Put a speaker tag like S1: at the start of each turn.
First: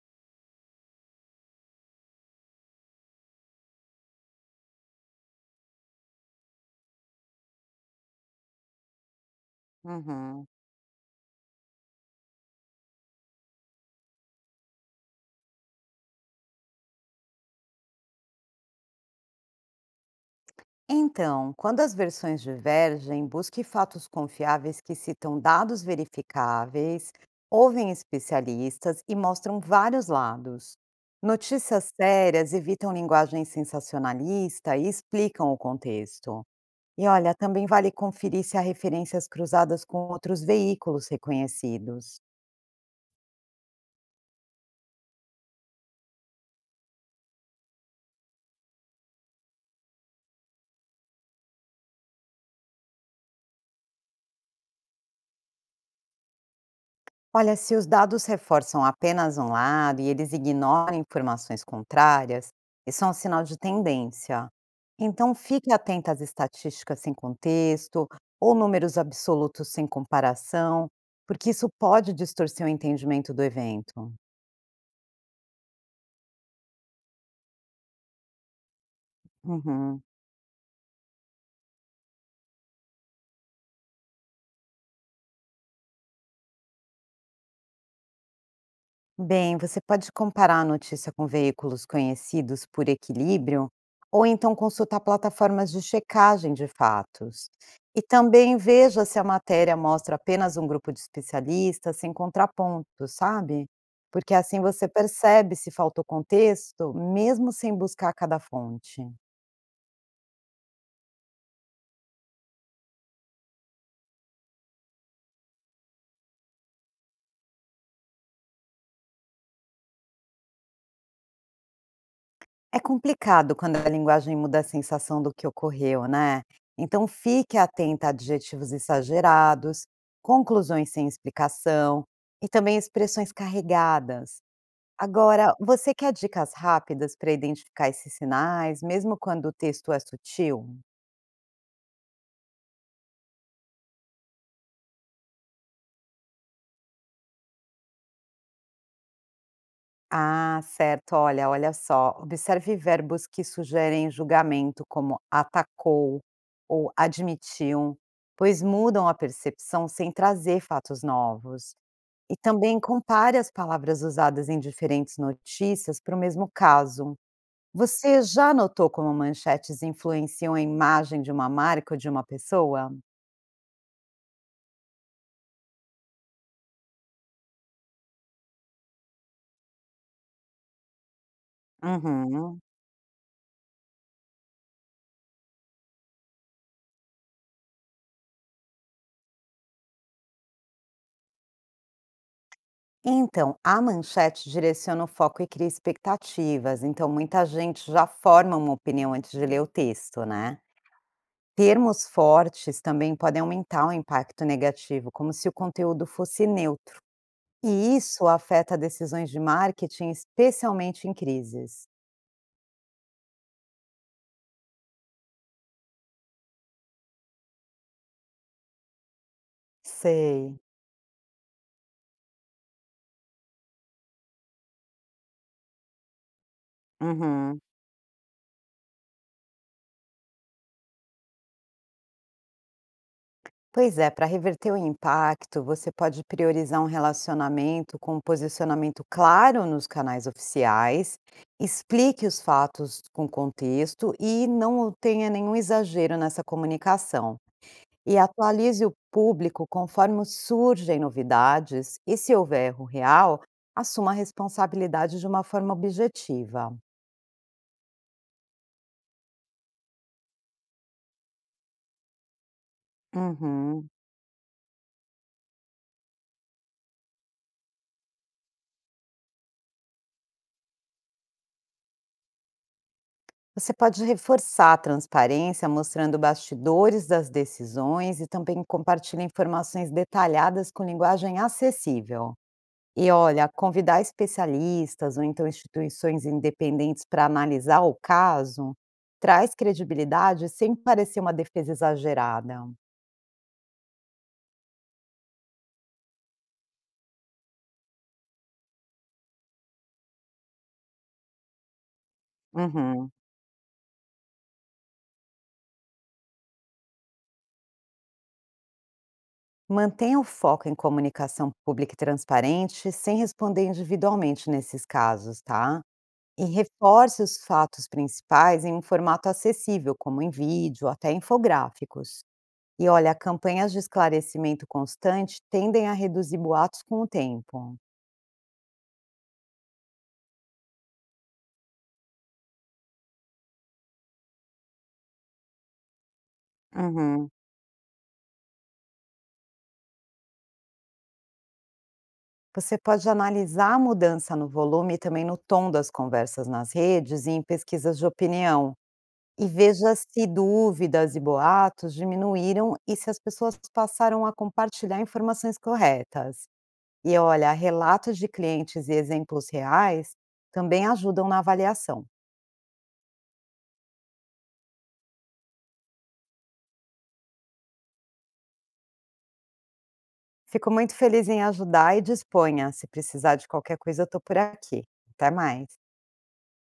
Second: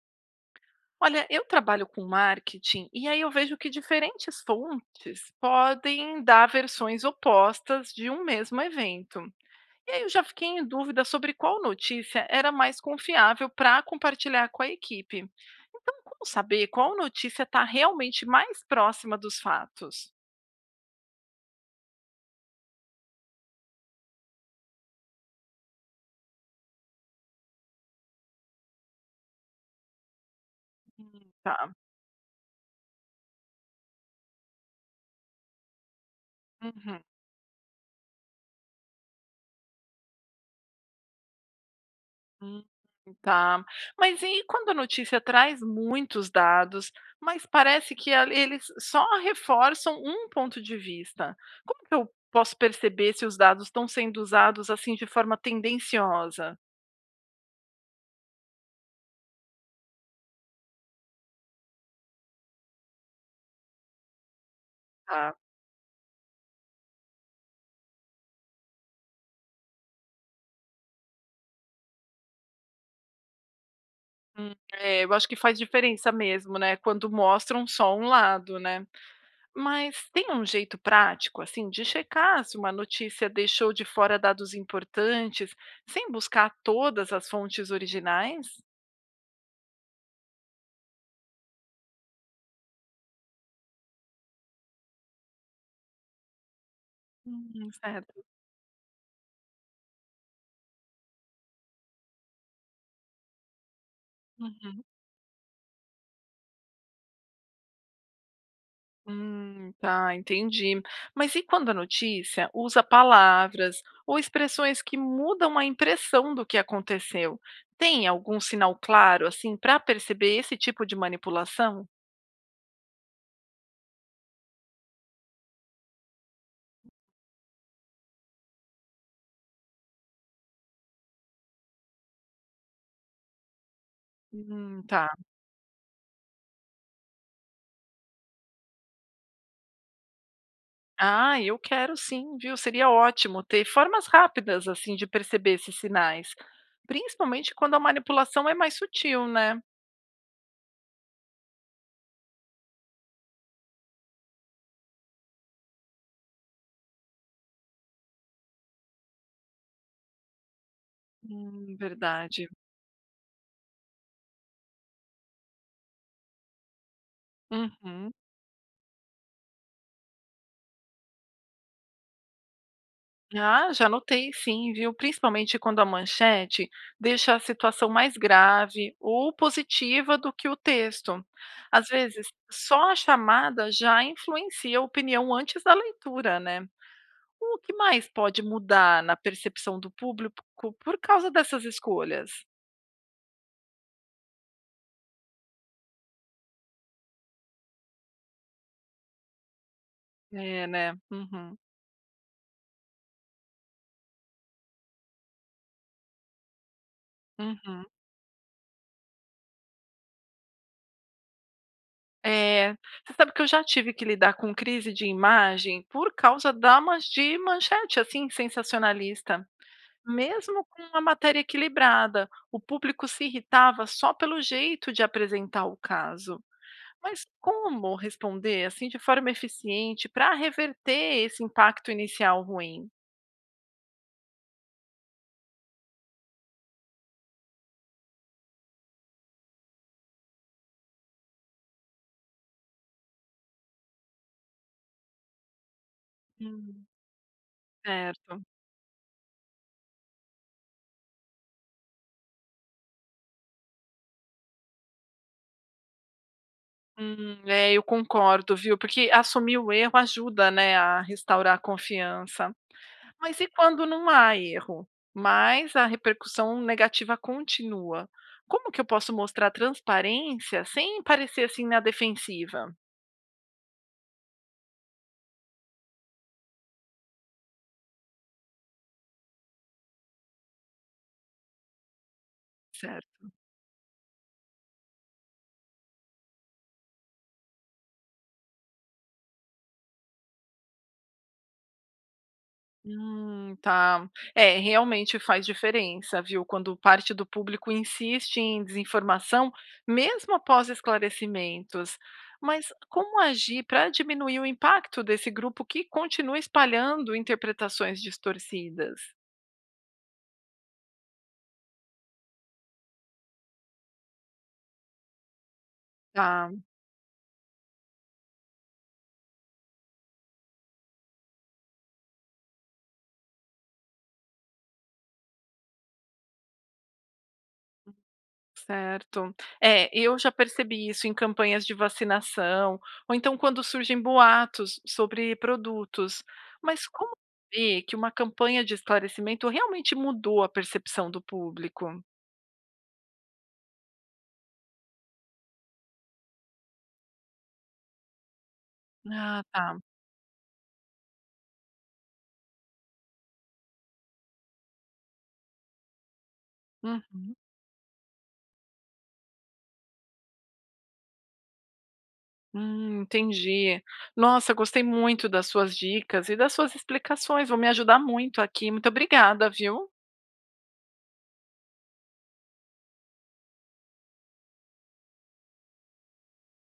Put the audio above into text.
S1: Olha, eu trabalho com marketing e aí eu vejo que diferentes fontes podem dar versões opostas de um mesmo evento. E aí eu já fiquei
S2: Uhum.
S1: em dúvida sobre qual notícia era mais confiável para compartilhar com a equipe. Então, como saber qual notícia está realmente mais próxima dos fatos?
S2: Então, quando as versões divergem, busque fatos confiáveis que citam dados verificáveis, ouvem especialistas e mostram vários lados.
S1: Tá.
S2: Notícias sérias evitam linguagem sensacionalista e explicam o contexto.
S1: Uhum.
S2: E olha, também vale conferir se há referências cruzadas com outros veículos reconhecidos.
S1: Tá. Mas e quando a notícia traz muitos dados, mas parece que eles só reforçam um ponto de vista? Como que eu posso perceber se os dados estão sendo usados assim de forma tendenciosa?
S2: Olha, se os dados reforçam apenas um lado e eles ignoram informações contrárias, isso é um sinal de tendência. Então,
S1: Tá.
S2: fique atento às estatísticas sem contexto ou números absolutos sem comparação, porque isso pode distorcer o entendimento do evento.
S1: É, eu acho que faz diferença mesmo, né? Quando mostram só um lado, né?
S2: Uhum.
S1: Mas tem um jeito prático, assim, de checar se uma notícia deixou de fora dados importantes, sem buscar todas as fontes originais?
S2: Bem, você pode comparar a notícia com veículos conhecidos por equilíbrio, ou então consultar plataformas de checagem de fatos. E
S1: Certo.
S2: também veja se a matéria mostra apenas um grupo de especialistas, sem contrapontos, sabe? Porque assim
S1: Uhum.
S2: você percebe se faltou contexto, mesmo sem buscar cada fonte.
S1: Tá, entendi. Mas e quando a notícia usa palavras ou expressões que mudam a impressão do que aconteceu? Tem algum sinal claro, assim, para perceber esse tipo de manipulação?
S2: É complicado quando a linguagem muda a sensação do que ocorreu, né? Então fique atenta a adjetivos exagerados, conclusões sem explicação e também expressões carregadas.
S1: Tá.
S2: Agora, você quer dicas rápidas para identificar esses sinais, mesmo quando o texto é sutil?
S1: Ah, eu quero sim, viu? Seria ótimo ter formas rápidas, assim, de perceber esses sinais. Principalmente quando a manipulação é mais sutil, né?
S2: Ah, certo. Olha, olha só. Observe verbos que sugerem julgamento, como atacou ou admitiu, pois mudam a percepção sem trazer fatos novos. E
S1: Verdade.
S2: também compare as palavras usadas em diferentes notícias para o mesmo caso.
S1: Uhum.
S2: Você já notou como manchetes influenciam a imagem de uma marca ou de uma pessoa?
S1: Ah, já notei sim, viu? Principalmente quando a manchete deixa a situação mais grave ou positiva do que o texto. Às vezes,
S2: Uhum.
S1: só a chamada já influencia a opinião antes da leitura, né? O que mais pode mudar na percepção do público por causa dessas escolhas?
S2: Então, a manchete direciona o foco e cria expectativas, então muita gente já forma uma opinião antes de ler o texto, né?
S1: É, né? Uhum.
S2: Termos fortes também podem aumentar o impacto negativo, como se o conteúdo fosse neutro.
S1: Uhum.
S2: E isso afeta decisões de marketing, especialmente em crises.
S1: É, você sabe que eu já tive que lidar com crise de imagem por causa da, de manchete assim sensacionalista.
S2: Sei.
S1: Mesmo com uma matéria equilibrada, o público se irritava só pelo jeito de apresentar o caso. Mas
S2: Uhum.
S1: como responder assim de forma eficiente para reverter esse impacto inicial ruim?
S2: Pois é, para reverter o impacto, você pode priorizar um relacionamento com um posicionamento claro nos canais oficiais, explique os fatos com contexto e não tenha nenhum exagero nessa
S1: Hum,
S2: comunicação. E
S1: certo.
S2: atualize o público conforme surgem novidades e, se houver erro real, assuma a responsabilidade de uma forma objetiva.
S1: É, eu concordo, viu? Porque assumir o erro ajuda, né, a restaurar a confiança. Mas e quando
S2: Uhum.
S1: não há erro, mas a repercussão negativa continua? Como que eu posso mostrar transparência sem parecer assim na defensiva?
S2: Você pode reforçar a transparência mostrando bastidores das decisões e também compartilha informações detalhadas com linguagem acessível. E
S1: Certo.
S2: olha, convidar especialistas ou então instituições independentes para analisar o caso traz credibilidade sem parecer uma defesa exagerada.
S1: Tá. É, realmente faz diferença, viu? Quando parte do público insiste em desinformação, mesmo após esclarecimentos. Mas
S2: Uhum.
S1: como agir para diminuir o impacto desse grupo que continua espalhando interpretações distorcidas?
S2: Mantenha o foco em comunicação pública e transparente, sem responder individualmente nesses casos, tá? E
S1: Tá.
S2: reforce os fatos principais em um formato acessível, como em vídeo, até infográficos. E olha, campanhas de esclarecimento constante tendem a reduzir boatos com o tempo.
S1: Certo. É, eu já percebi isso em campanhas de vacinação, ou então quando surgem boatos sobre produtos. Mas como
S2: Uhum.
S1: ver que uma campanha de esclarecimento realmente mudou a percepção do público?
S2: Você pode analisar a mudança no volume e também no tom das conversas nas redes e em pesquisas de opinião.
S1: Ah,
S2: E
S1: tá.
S2: veja se dúvidas e boatos diminuíram e se as pessoas passaram a compartilhar informações corretas. E
S1: Uhum.
S2: olha, relatos de clientes e exemplos reais também ajudam na avaliação.
S1: Entendi. Nossa, gostei muito das suas dicas e das suas explicações. Vão me ajudar muito aqui. Muito obrigada, viu?
S2: Fico muito feliz em ajudar e disponha. Se precisar de qualquer coisa, eu estou por aqui. Até mais.